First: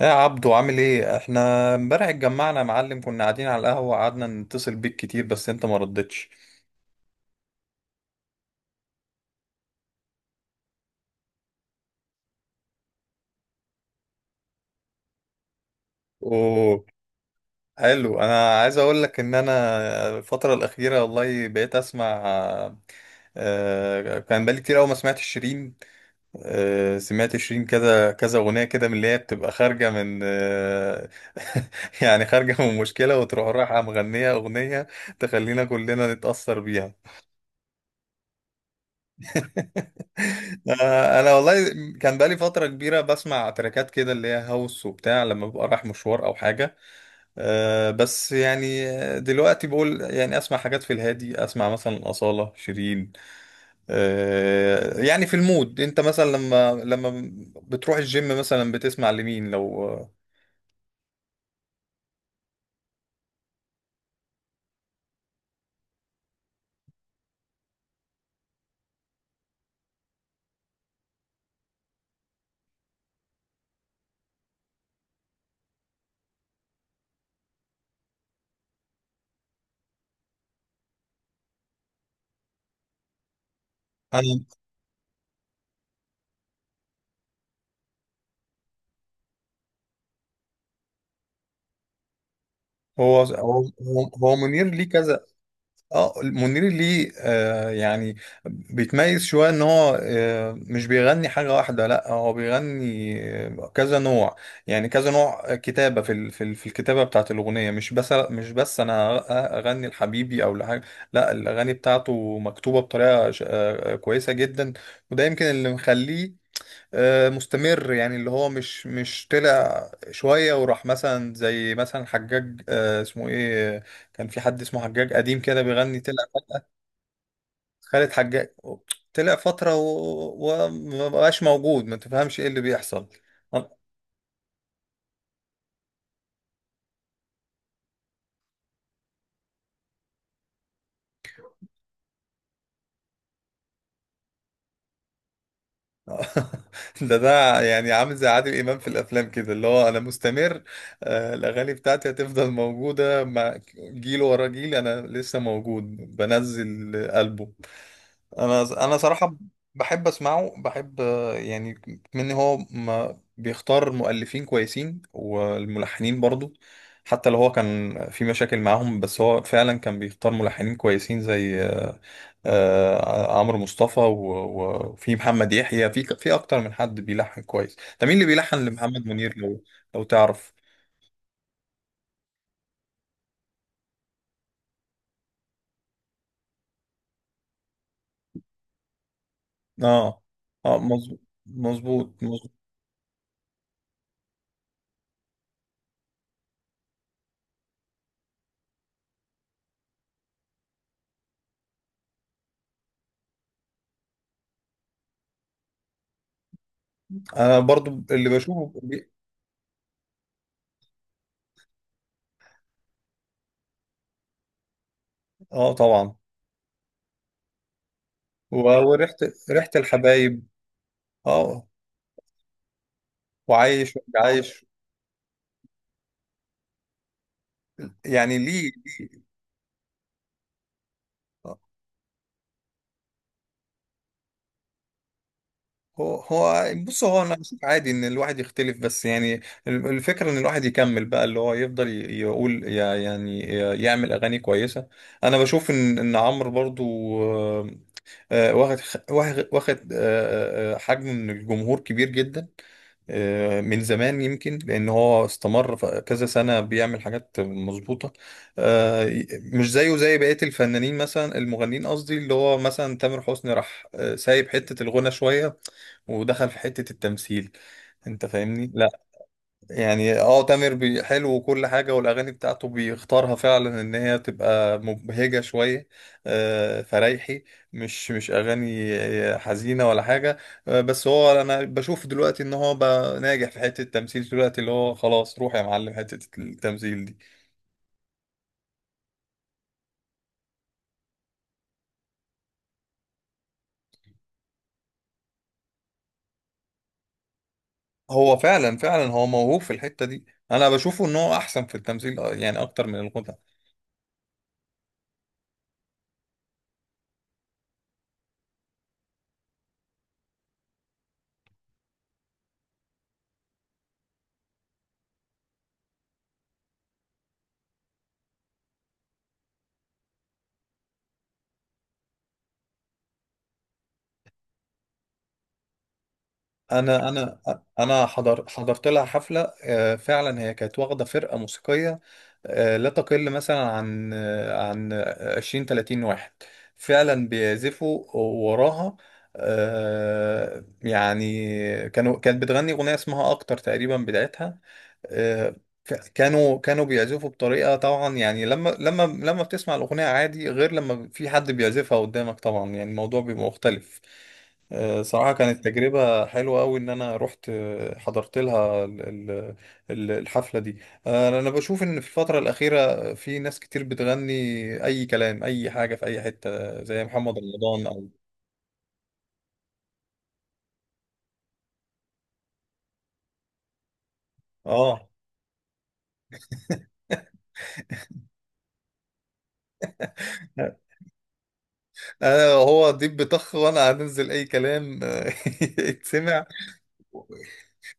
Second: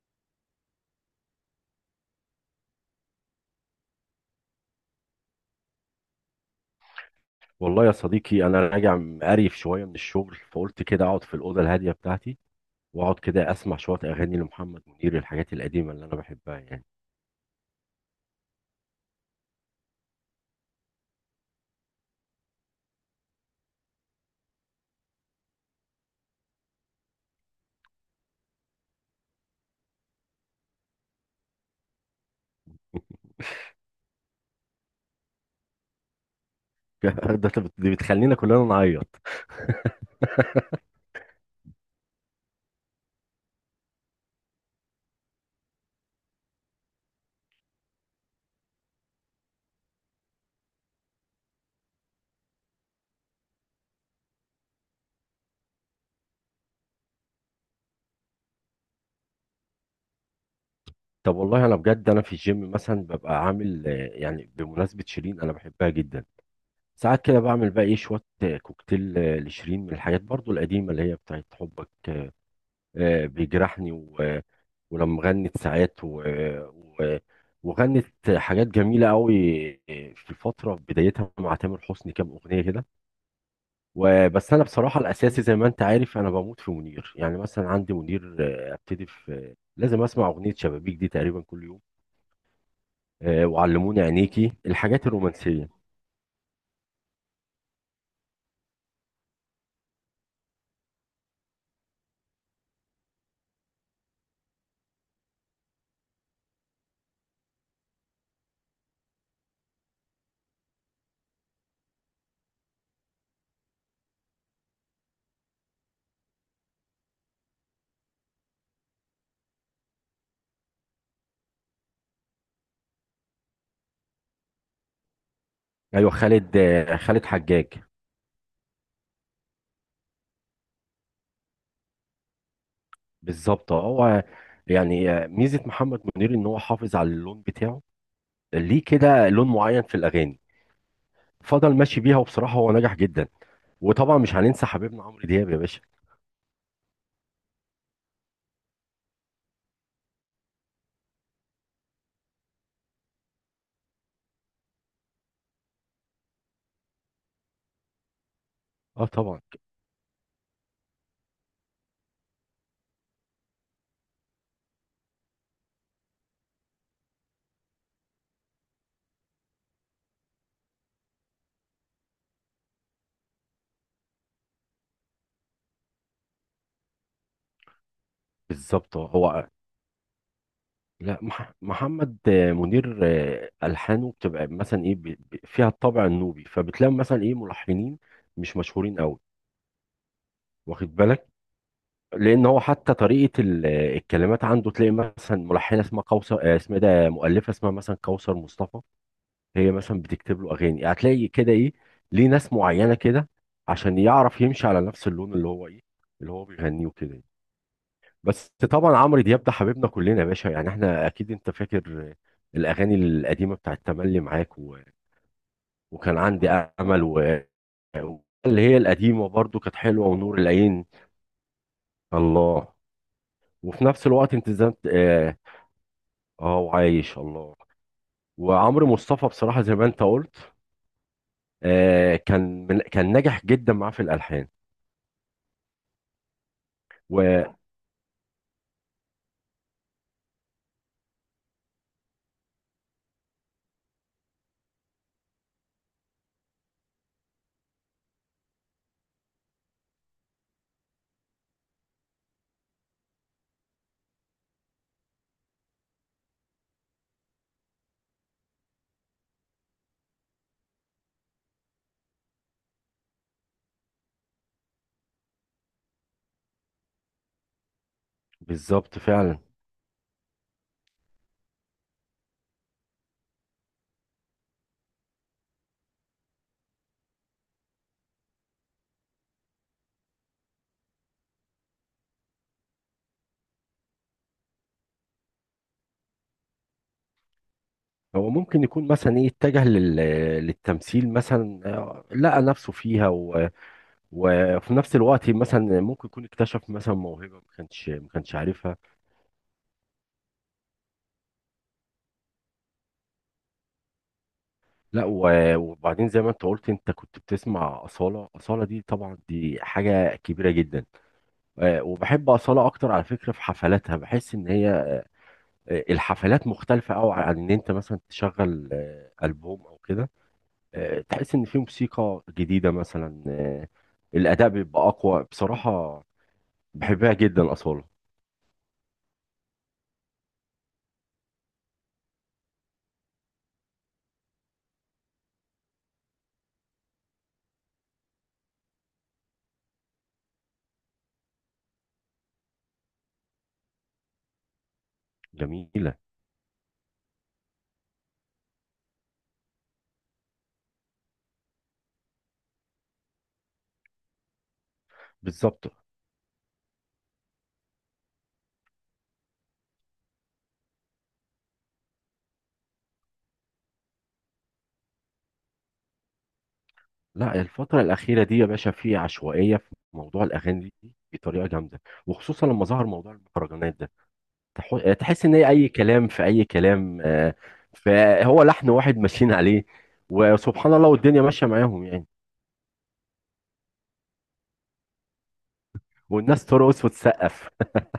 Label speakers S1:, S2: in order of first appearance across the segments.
S1: يا عبدو، عامل ايه؟ احنا امبارح اتجمعنا يا معلم، كنا قاعدين على القهوة، قعدنا نتصل بيك كتير بس انت ما ردتش.
S2: والله يا صديقي، انا راجع مقريف شويه من الشغل، فقلت كده اقعد في الاوضه الهاديه بتاعتي واقعد كده اسمع شويه اغاني لمحمد منير، الحاجات القديمه اللي انا بحبها يعني.
S1: اوه، حلو. انا عايز اقول لك ان انا الفترة الأخيرة والله بقيت اسمع. كان بقالي كتير قوي ما سمعت شيرين. سمعت شيرين كذا كذا أغنية كده من اللي هي بتبقى خارجة من يعني خارجة من مشكلة وتروح رايحة مغنية أغنية تخلينا كلنا نتأثر بيها.
S2: دي بتخلينا كلنا نعيط.
S1: انا والله كان بقالي فتره كبيره بسمع تراكات كده اللي هي هاوس وبتاع لما ببقى رايح مشوار او حاجه. أه بس يعني دلوقتي بقول يعني اسمع حاجات في الهادي، اسمع مثلا اصاله، شيرين. أه يعني في المود. انت مثلا لما بتروح الجيم مثلا بتسمع لمين لو
S2: طب والله انا بجد، انا في الجيم مثلا ببقى عامل، يعني بمناسبه شيرين انا بحبها جدا. ساعات كده بعمل بقى ايه شويه كوكتيل لشيرين، من الحاجات برضو القديمه اللي هي بتاعت حبك. بيجرحني، ولما غنت ساعات و... وغنت حاجات جميلة قوي في الفترة، في بدايتها مع تامر حسني كام أغنية كده.
S1: انا.
S2: وبس أنا بصراحة الأساسي زي ما أنت عارف أنا بموت في منير، يعني مثلا عندي منير، أبتدي لازم أسمع أغنية شبابيك دي تقريبا كل يوم.
S1: هو هو
S2: وعلموني
S1: هو هو
S2: عينيكي،
S1: منير ليه
S2: الحاجات
S1: كذا؟
S2: الرومانسية.
S1: اه، منير ليه آه يعني بيتميز شويه ان هو آه مش بيغني حاجه واحده، لا هو بيغني كذا نوع. يعني كذا نوع كتابه في الكتابه بتاعت الاغنيه، مش بس انا اغني لحبيبي او لحاجه، لا الاغاني بتاعته مكتوبه بطريقه كويسه جدا. وده يمكن اللي مخليه مستمر، يعني اللي هو مش طلع شوية وراح، مثلا زي مثلا حجاج اسمه ايه كان في حد اسمه حجاج قديم كده بيغني،
S2: أيوة،
S1: طلع
S2: خالد حجاج.
S1: خالد حجاج. طلع فترة ومبقاش موجود، ما تفهمش ايه اللي بيحصل. أنا-
S2: بالظبط هو. يعني ميزة محمد منير إن هو حافظ على اللون بتاعه، ليه كده لون معين في الأغاني، فضل ماشي بيها، وبصراحه هو نجح جدا. وطبعا مش هننسى حبيبنا عمرو دياب يا باشا.
S1: ده يعني عامل زي عادل امام في الافلام كده، اللي هو انا مستمر، الاغاني بتاعتي هتفضل موجودة مع جيل ورا جيل، انا لسه موجود، بنزل البوم. انا
S2: اه
S1: صراحه
S2: طبعا.
S1: بحب اسمعه، بحب يعني من هو ما بيختار مؤلفين كويسين والملحنين برضو. حتى لو هو كان في مشاكل معاهم، بس هو فعلا كان بيختار ملحنين كويسين زي عمرو مصطفى وفي محمد يحيى. في اكتر من حد بيلحن كويس. ده مين اللي بيلحن
S2: بالظبط
S1: لمحمد منير
S2: هو.
S1: لو لو تعرف؟
S2: لا، محمد منير، الحانه بتبقى مثلا ايه فيها الطابع النوبي، فبتلاقي مثلا ايه ملحنين مش مشهورين قوي،
S1: اه، اه
S2: واخد
S1: مظبوط
S2: بالك،
S1: مظبوط
S2: لان
S1: مظبوط.
S2: هو حتى طريقه ال... آه، الكلمات عنده، تلاقي مثلا ملحنه اسمها قوثر، اسمها إيه ده، مؤلفه اسمها مثلا كوثر مصطفى، هي مثلا بتكتب له اغاني. هتلاقي كده ايه، ليه ناس معينه كده، عشان يعرف يمشي على نفس اللون اللي هو ايه، اللي هو بيغنيه وكده يعني.
S1: انا برضو اللي
S2: بس
S1: بشوفه
S2: طبعا
S1: بي-
S2: عمرو دياب ده حبيبنا كلنا يا باشا. يعني احنا اكيد انت فاكر الاغاني القديمه بتاعت تملي معاك،
S1: اه طبعا.
S2: وكان عندي امل، اللي هي
S1: وريحة،
S2: القديمه برضو
S1: ريحة
S2: كانت حلوه، ونور
S1: الحبايب.
S2: العين،
S1: اه.
S2: الله. وفي
S1: وعايش
S2: نفس الوقت انت زي
S1: عايش
S2: ما اه، وعايش، الله.
S1: يعني ليه
S2: وعمرو مصطفى
S1: ليه
S2: بصراحه زي ما انت قلت،
S1: آه،
S2: كان ناجح جدا معاه في الالحان.
S1: هو بص، هو انا بشوف عادي ان الواحد يختلف، بس يعني الفكره ان الواحد يكمل بقى، اللي هو يفضل يعني يعمل اغاني كويسه. انا بشوف ان عمرو برضو آه، واخد حجم من الجمهور كبير جدا من زمان. يمكن لان هو استمر كذا سنه بيعمل حاجات مظبوطه، مش زيه زي بقيه الفنانين، مثلا المغنيين قصدي، اللي هو مثلا تامر حسني راح سايب حته الغنى شويه ودخل في حته التمثيل. انت فاهمني؟
S2: بالظبط فعلا.
S1: يعني اه تامر حلو وكل حاجة، والأغاني بتاعته بيختارها فعلا إن هي تبقى مبهجة شوية فرايحي، مش أغاني حزينة ولا حاجة. بس هو أنا بشوف دلوقتي إن هو بقى ناجح في حتة التمثيل دلوقتي، اللي هو خلاص روح يا معلم حتة التمثيل دي.
S2: هو ممكن يكون مثلا ايه اتجه للتمثيل مثلا، لقى نفسه فيها، وفي نفس الوقت مثلا ممكن يكون اكتشف مثلا موهبة ما كانش
S1: هو
S2: عارفها.
S1: فعلا فعلا هو موهوب في الحتة دي. أنا بشوفه إن هو أحسن في التمثيل يعني أكتر من الغنى.
S2: لا و... وبعدين زي ما انت قلت، انت كنت بتسمع أصالة. أصالة دي طبعا دي حاجة كبيرة جدا. وبحب أصالة أكتر على فكرة، في حفلاتها بحس إن هي الحفلات مختلفة أوي عن إن أنت مثلا تشغل ألبوم أو كده. تحس ان في موسيقى جديده مثلا، الاداء بيبقى اقوى بصراحه.
S1: انا
S2: بحبها
S1: انا
S2: جدا اصاله،
S1: انا حضرت لها حفله فعلا. هي كانت واخده فرقه موسيقيه لا تقل مثلا عن عن 20 30 واحد فعلا بيعزفوا وراها. يعني كانت بتغني اغنيه اسمها اكتر تقريبا بتاعتها. آه،
S2: جميله.
S1: كانوا بيعزفوا بطريقة، طبعا يعني لما بتسمع الأغنية عادي غير لما في حد بيعزفها قدامك طبعا، يعني الموضوع بيبقى مختلف. صراحة كانت
S2: بالظبط.
S1: تجربة حلوة أوي إن أنا رحت حضرت لها ال- الحفلة دي. أنا بشوف إن في الفترة الأخيرة في ناس كتير بتغني أي كلام، أي حاجة، في أي حتة، زي محمد
S2: لا، الفتره
S1: رمضان. أو
S2: الاخيره دي يا باشا في عشوائيه في موضوع الاغاني دي بطريقه جامده، وخصوصا لما ظهر موضوع المهرجانات ده.
S1: آه
S2: تحس ان هي اي كلام في اي كلام، فهو لحن واحد ماشيين عليه، وسبحان الله، والدنيا ماشيه معاهم يعني.
S1: أنا هو ديب بطخ وأنا هنزل أي كلام
S2: والناس
S1: يتسمع.
S2: ترقص وتسقف.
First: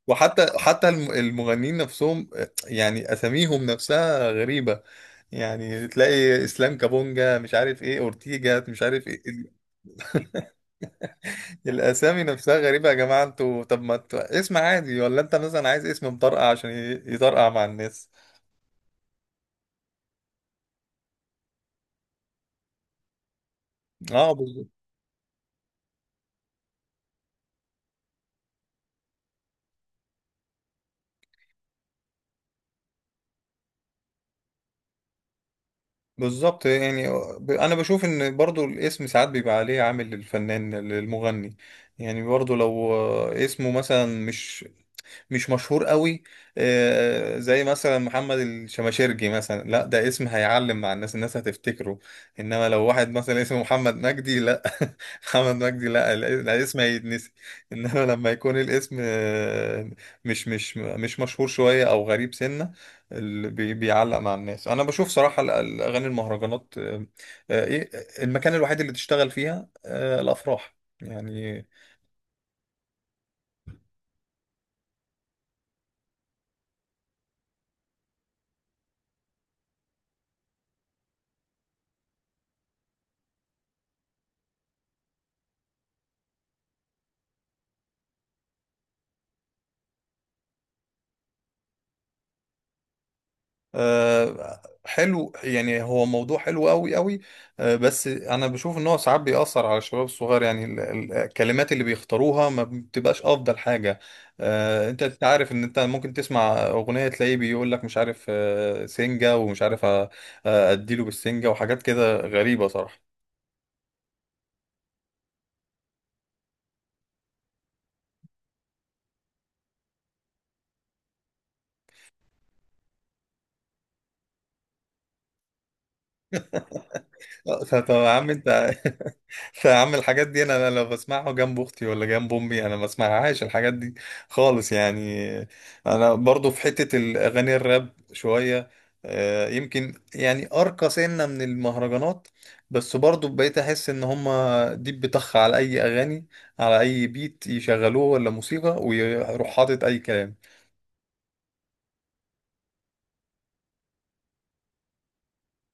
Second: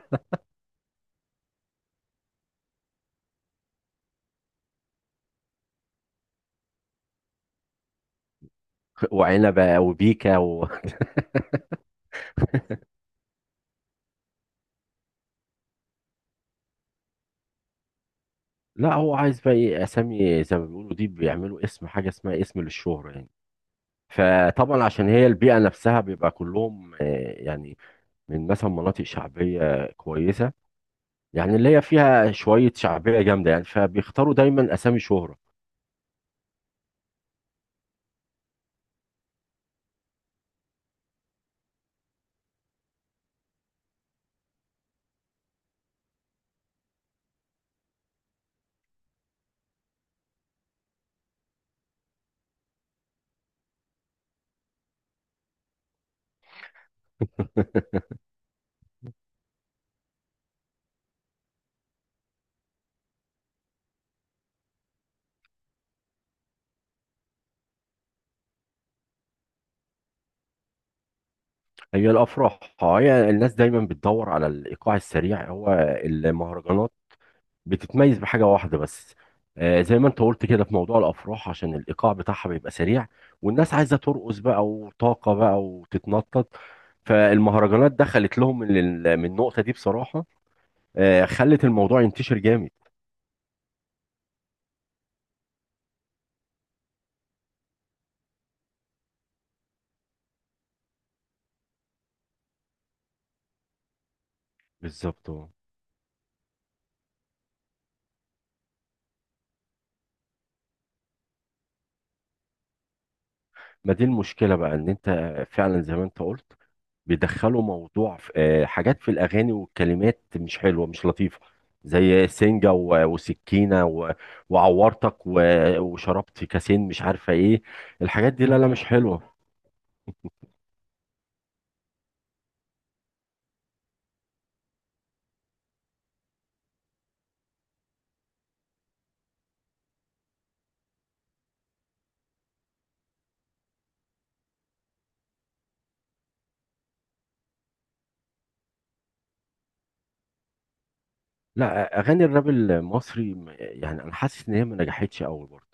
S1: وحتى حتى المغنيين نفسهم، يعني اساميهم نفسها غريبة. يعني تلاقي اسلام كابونجا مش عارف ايه، اورتيجا مش عارف ايه،
S2: وعنبه وبيكا.
S1: الاسامي نفسها غريبة يا جماعة. انتوا طب ما ت- اسم عادي ولا انت مثلا عايز اسم مطرقع عشان يطرقع مع الناس.
S2: لا هو عايز بقى ايه اسامي زي ما بيقولوا، دي بيعملوا اسم حاجه اسمها اسم للشهره يعني.
S1: اه بالظبط.
S2: فطبعا عشان هي البيئه نفسها، بيبقى كلهم يعني من مثلا مناطق شعبيه كويسه، يعني اللي هي فيها شويه شعبيه جامده يعني، فبيختاروا دايما اسامي شهره.
S1: بالظبط يعني انا بشوف ان برضو الاسم ساعات بيبقى عليه عامل للفنان للمغني. يعني برضو لو اسمه مثلا مش مشهور قوي زي مثلا محمد الشماشرجي مثلا، لا ده اسم هيعلم مع الناس، الناس هتفتكره. انما لو واحد مثلا اسمه محمد مجدي، لا محمد مجدي لا، الاسم هيتنسي. انما لما يكون الاسم مش مشهور شوية او غريب سنة بيعلق مع الناس. انا بشوف صراحة الاغاني المهرجانات ايه المكان الوحيد اللي تشتغل فيها الافراح يعني.
S2: هي الافراح آه، هي الناس دايما بتدور على الايقاع السريع. هو المهرجانات بتتميز بحاجة واحدة بس، زي ما انت قلت كده، في موضوع الافراح عشان الايقاع بتاعها بيبقى سريع، والناس عايزة ترقص بقى وطاقة بقى وتتنطط. فالمهرجانات دخلت لهم من من النقطة دي بصراحة، خلت الموضوع ينتشر جامد.
S1: حلو، يعني هو موضوع حلو قوي قوي. بس انا بشوف ان هو ساعات بيأثر على الشباب الصغير، يعني الكلمات اللي بيختاروها ما بتبقاش افضل حاجة. انت
S2: بالظبط،
S1: عارف ان انت ممكن تسمع اغنية تلاقيه بيقول لك مش عارف سنجة، ومش عارف اديله بالسنجة وحاجات كده غريبة صراحة.
S2: ما دي المشكلة بقى، ان انت فعلا زي ما انت قلت بيدخلوا موضوع في حاجات في الاغاني، والكلمات مش حلوة مش لطيفة، زي سنجة وسكينة وعورتك وشربت كاسين مش عارفة ايه.
S1: طب يا عم
S2: الحاجات دي
S1: انت
S2: لا لا مش حلوة.
S1: يا عم الحاجات دي انا لو بسمعها جنب اختي ولا جنب امي انا ما بسمعهاش الحاجات دي خالص يعني. انا برضو في حتة الاغاني الراب شوية يمكن يعني ارقى سنة من المهرجانات. بس برضو بقيت احس ان هما دي بتخ على اي اغاني، على اي بيت يشغلوه ولا موسيقى، ويروح حاطط اي كلام.
S2: لا، اغاني الراب المصري يعني انا حاسس ان هي ما نجحتش قوي برضه.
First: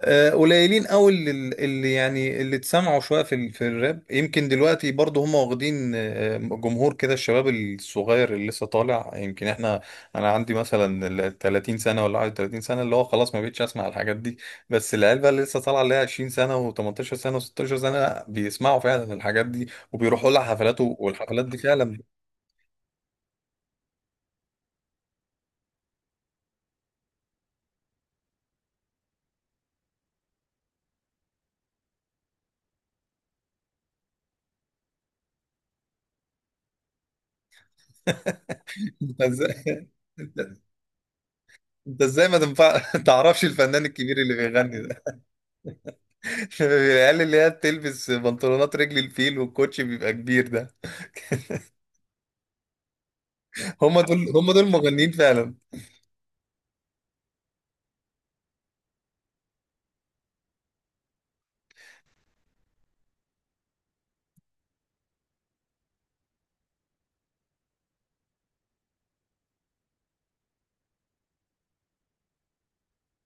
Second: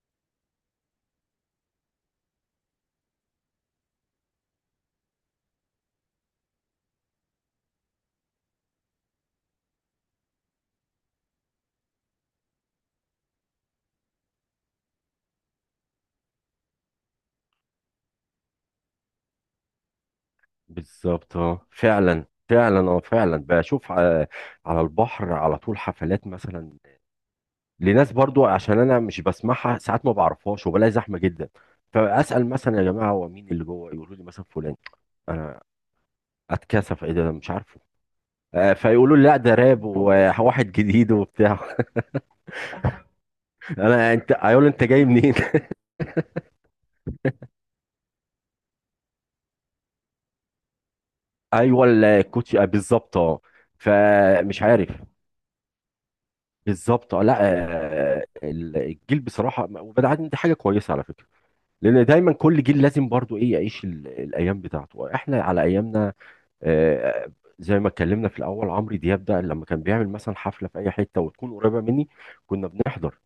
S1: قليلين قوي اللي اللي يعني اللي اتسمعوا شويه في في الراب. يمكن دلوقتي برضه هم واخدين جمهور كده، الشباب الصغير اللي لسه طالع. يمكن احنا انا عندي مثلا ال 30 سنه ولا 31 سنه، اللي هو خلاص ما بقتش اسمع الحاجات دي، بس العيال بقى اللي لسه طالعه، اللي هي 20 سنه و18 سنه و16 سنه، بيسمعوا فعلا الحاجات دي وبيروحوا لها حفلات
S2: بالظبط،
S1: والحفلات دي
S2: اه
S1: فعلا.
S2: فعلا فعلا، اه فعلا بشوف، على البحر على طول حفلات مثلا لناس، برضو عشان انا مش بسمعها ساعات ما بعرفهاش، وبلاقي زحمه جدا، فاسال مثلا يا جماعه هو مين اللي جوه، يقولوا لي مثلا فلان. انا اتكسف، ايه ده، أنا مش عارفه. فيقولوا
S1: انت
S2: لي لا ده راب،
S1: ازاي، انت
S2: وواحد جديد وبتاع.
S1: إنت ازاي ما تنفع تعرفش الفنان الكبير اللي
S2: انت هيقول انت
S1: بيغني؟
S2: جاي منين.
S1: العيال اللي هي بتلبس بنطلونات رجل الفيل والكوتش بيبقى كبير ده،
S2: ايوه الكوتش، بالظبط اه.
S1: هم دول هم
S2: فمش
S1: دول
S2: عارف.
S1: مغنيين فعلا.
S2: بالظبط لا. الجيل بصراحه، وبعدين عادي، دي حاجه كويسه على فكره، لان دايما كل جيل لازم برضو ايه يعيش الايام بتاعته. احنا على ايامنا، آه، زي ما اتكلمنا في الاول، عمرو دياب ده لما كان بيعمل مثلا حفله في اي حته وتكون قريبه مني كنا بنحضر،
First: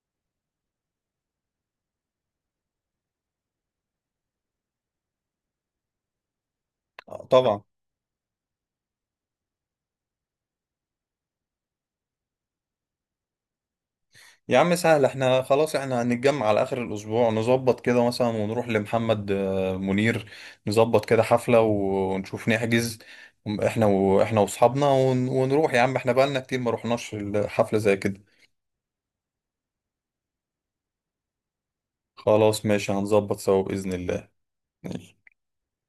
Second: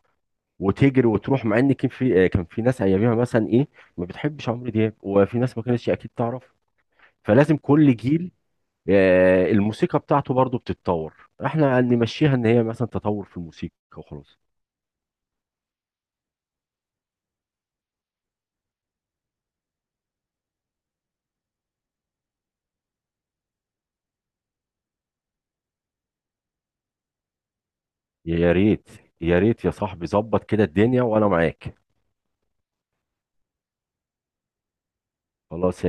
S2: وتجري وتروح. مع ان كان في كان في ناس اياميها مثلا ايه ما بتحبش عمرو دياب، وفي ناس ما كانتش اكيد تعرف. فلازم
S1: طبعا.
S2: كل جيل الموسيقى بتاعته برضو بتتطور، احنا نمشيها ان هي مثلا تطور في الموسيقى وخلاص.
S1: يا عم سهل، احنا خلاص احنا هنتجمع على اخر الاسبوع، نظبط كده مثلا ونروح لمحمد منير. نظبط كده حفلة ونشوف نحجز. احنا واصحابنا ونروح يا عم، احنا بقالنا كتير ما رحناش حفلة زي كده.
S2: يا ريت، يا ريت يا صاحبي، ظبط كده الدنيا وانا معاك.
S1: خلاص ماشي، هنظبط سوا بإذن الله. ماشي.
S2: خلاص.